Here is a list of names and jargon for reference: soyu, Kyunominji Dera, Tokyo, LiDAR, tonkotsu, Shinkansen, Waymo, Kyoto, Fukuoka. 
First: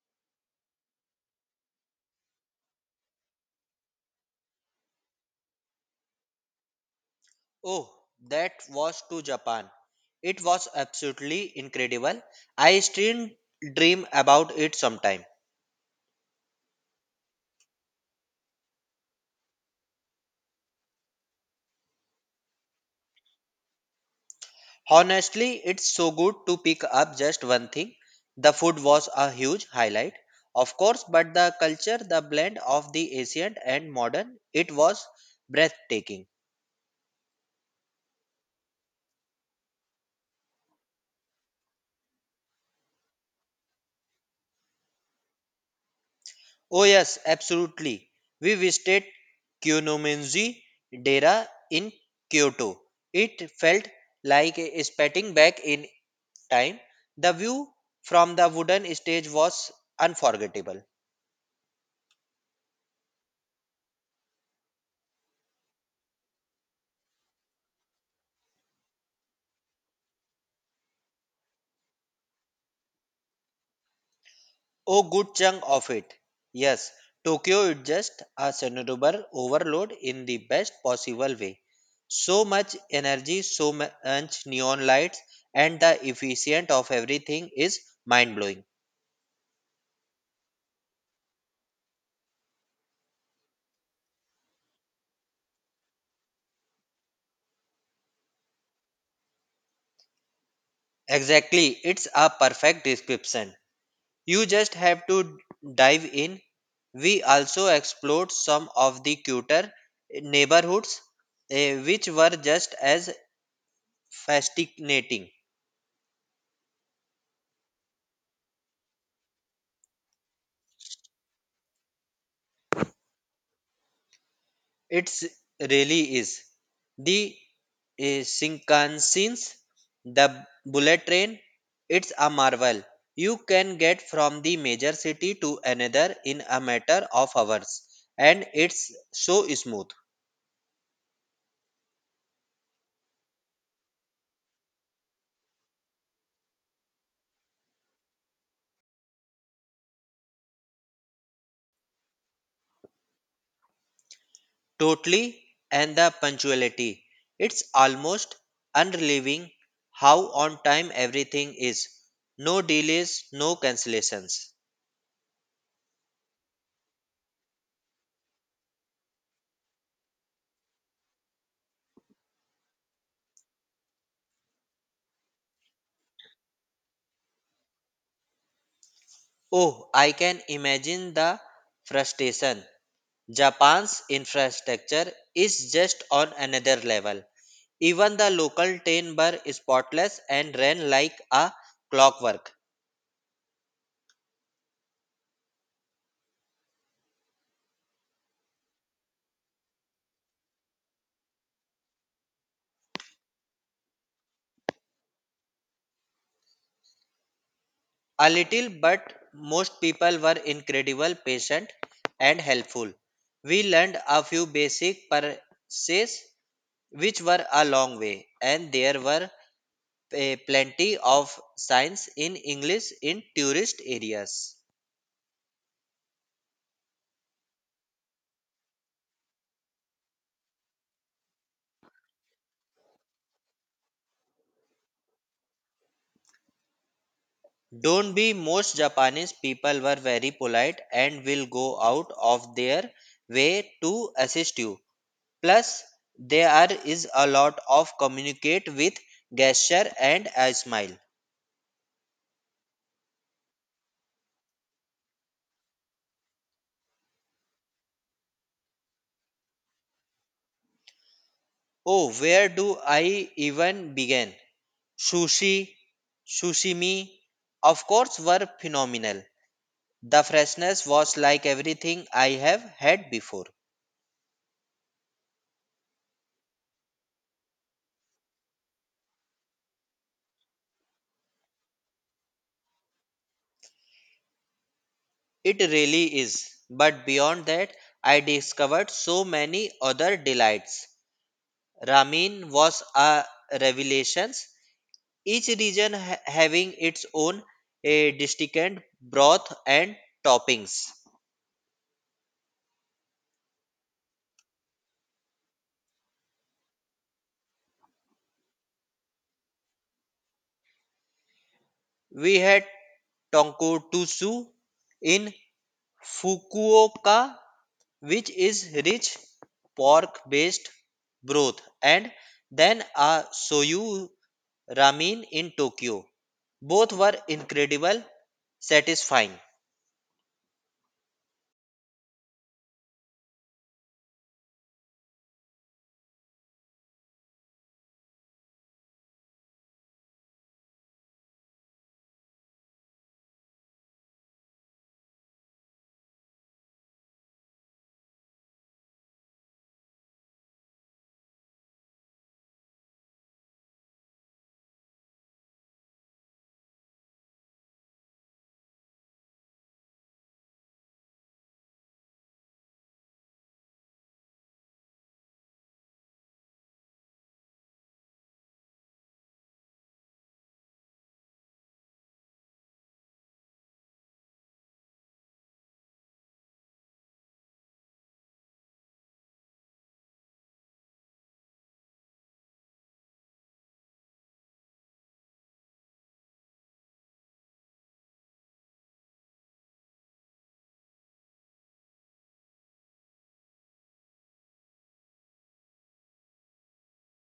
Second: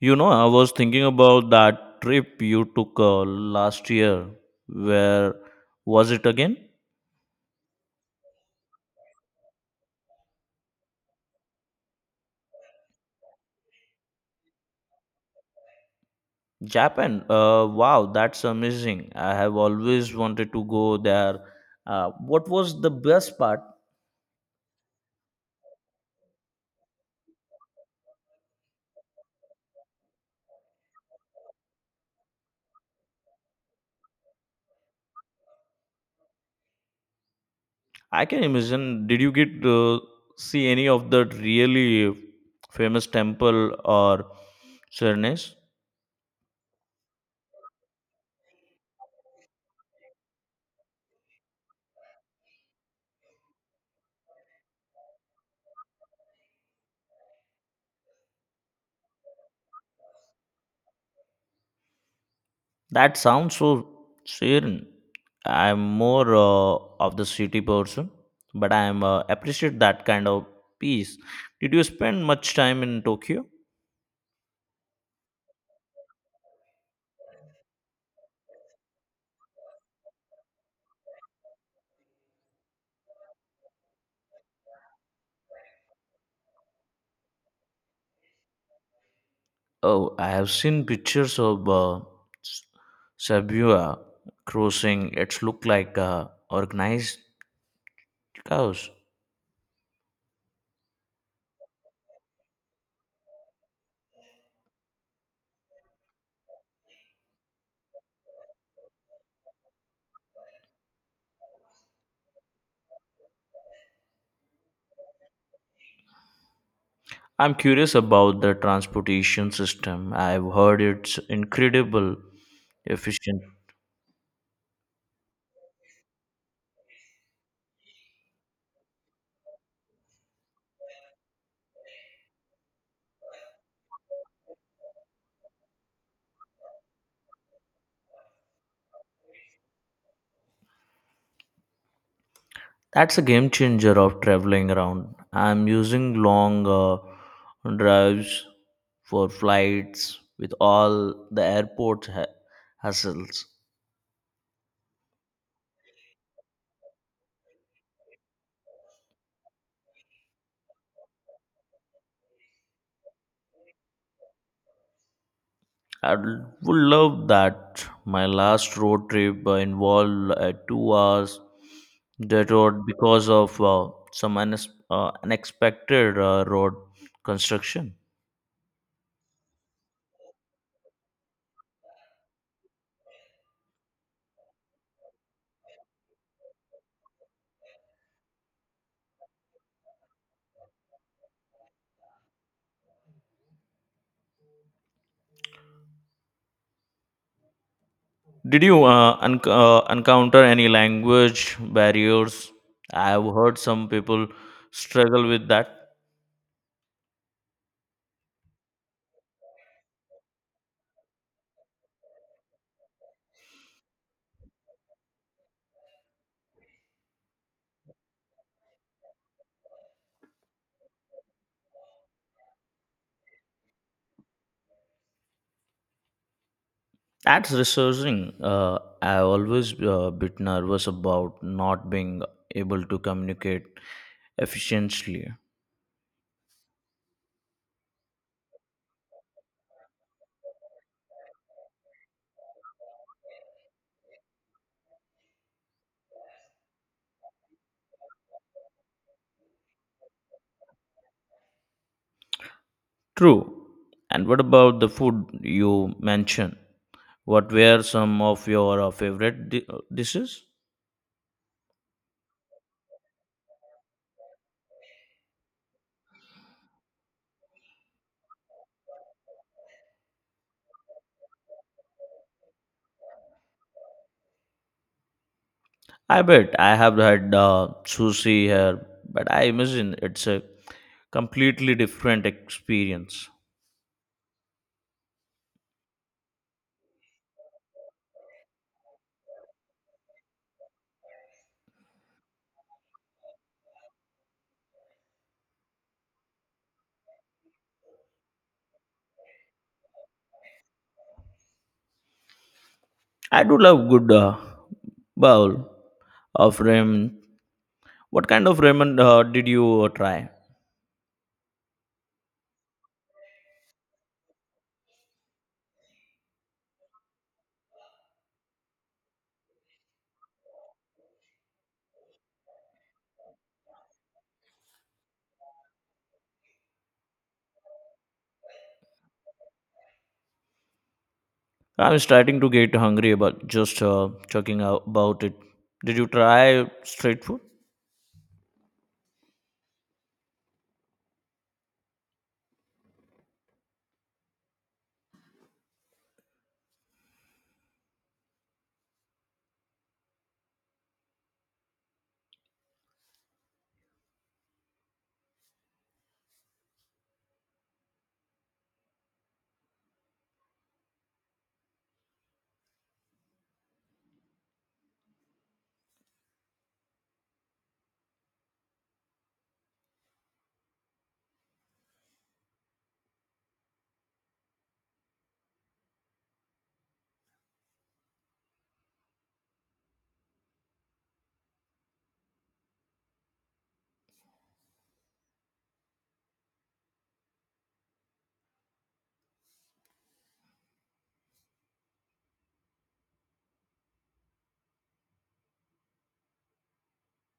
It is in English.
You know, I was thinking about that trip you took last year. Where was it again? Oh, that was to Japan. It was absolutely incredible. I still dream about it sometime. Japan. Wow, that's amazing. I have always wanted to go there. What was the best part? Honestly, it's so good to pick up just one thing. The food was a huge highlight, of course, but the culture, the blend of the ancient and modern, it was breathtaking. I can imagine. Did you get to see any of the really famous temple or shrines? Oh, yes, absolutely. We visited Kyunominji Dera in Kyoto. It felt like a spitting back in time, the view from the wooden stage was unforgettable. That sounds so serene. I'm more of the city person, but I am appreciate that kind of peace. Did you spend much time in Tokyo? A good chunk of it. Yes, Tokyo is just a cerebral overload in the best possible way. So much energy, so much neon lights, and the efficient of everything is mind blowing. Oh, I have seen pictures of S- Shibuya crossing. It's look like organized chaos. Exactly, it's a perfect description. You just have to dive in. We also explored some of the cuter neighborhoods, which were just as fascinating. I'm curious about the transportation system. I've heard it's incredible efficient. It's really is. The Shinkansen, the bullet train, it's a marvel. You can get from the major city to another in a matter of hours, and it's so smooth. That's a game changer of traveling around. I'm using long drives for flights with all the airport hassles. Totally, and the punctuality. It's almost unrelieving how on time everything is. No delays, no cancellations. I would love that. My last road trip involved a 2 hours detour because of some unexpected road construction. Oh, I can imagine the frustration. Japan's infrastructure is just on another level. Even the local train bar spotless and ran like a clockwork. Did you unc encounter any language barriers? I've heard some people struggle with that. A little, but most people were incredible, patient, and helpful. We learned a few basic purses, which were a long way, and there were plenty of signs in English in tourist areas. That's researching, I've always bit nervous about not being able to communicate efficiently. Don't be most Japanese people were very polite and will go out of their way to assist you. Plus, there is a lot of communicate with gesture and a smile. True. And what about the food you mentioned? What were some of your favorite dishes? Oh, where do I even begin? Sushi, sushimi, of course, were phenomenal. The freshness was like everything I have had before. I bet I have had sushi here, but I imagine it's a completely different experience. It really is. But beyond that, I discovered so many other delights. Ramen was a revelation, each region having its own a distinct broth and toppings. I do love good bowl of ramen. What kind of ramen did you try? We had tonkotsu in Fukuoka, which is rich pork based broth, and then a soyu ramen in Tokyo. Both were incredible satisfying. I'm starting to get hungry about just talking about it. Did you try street food?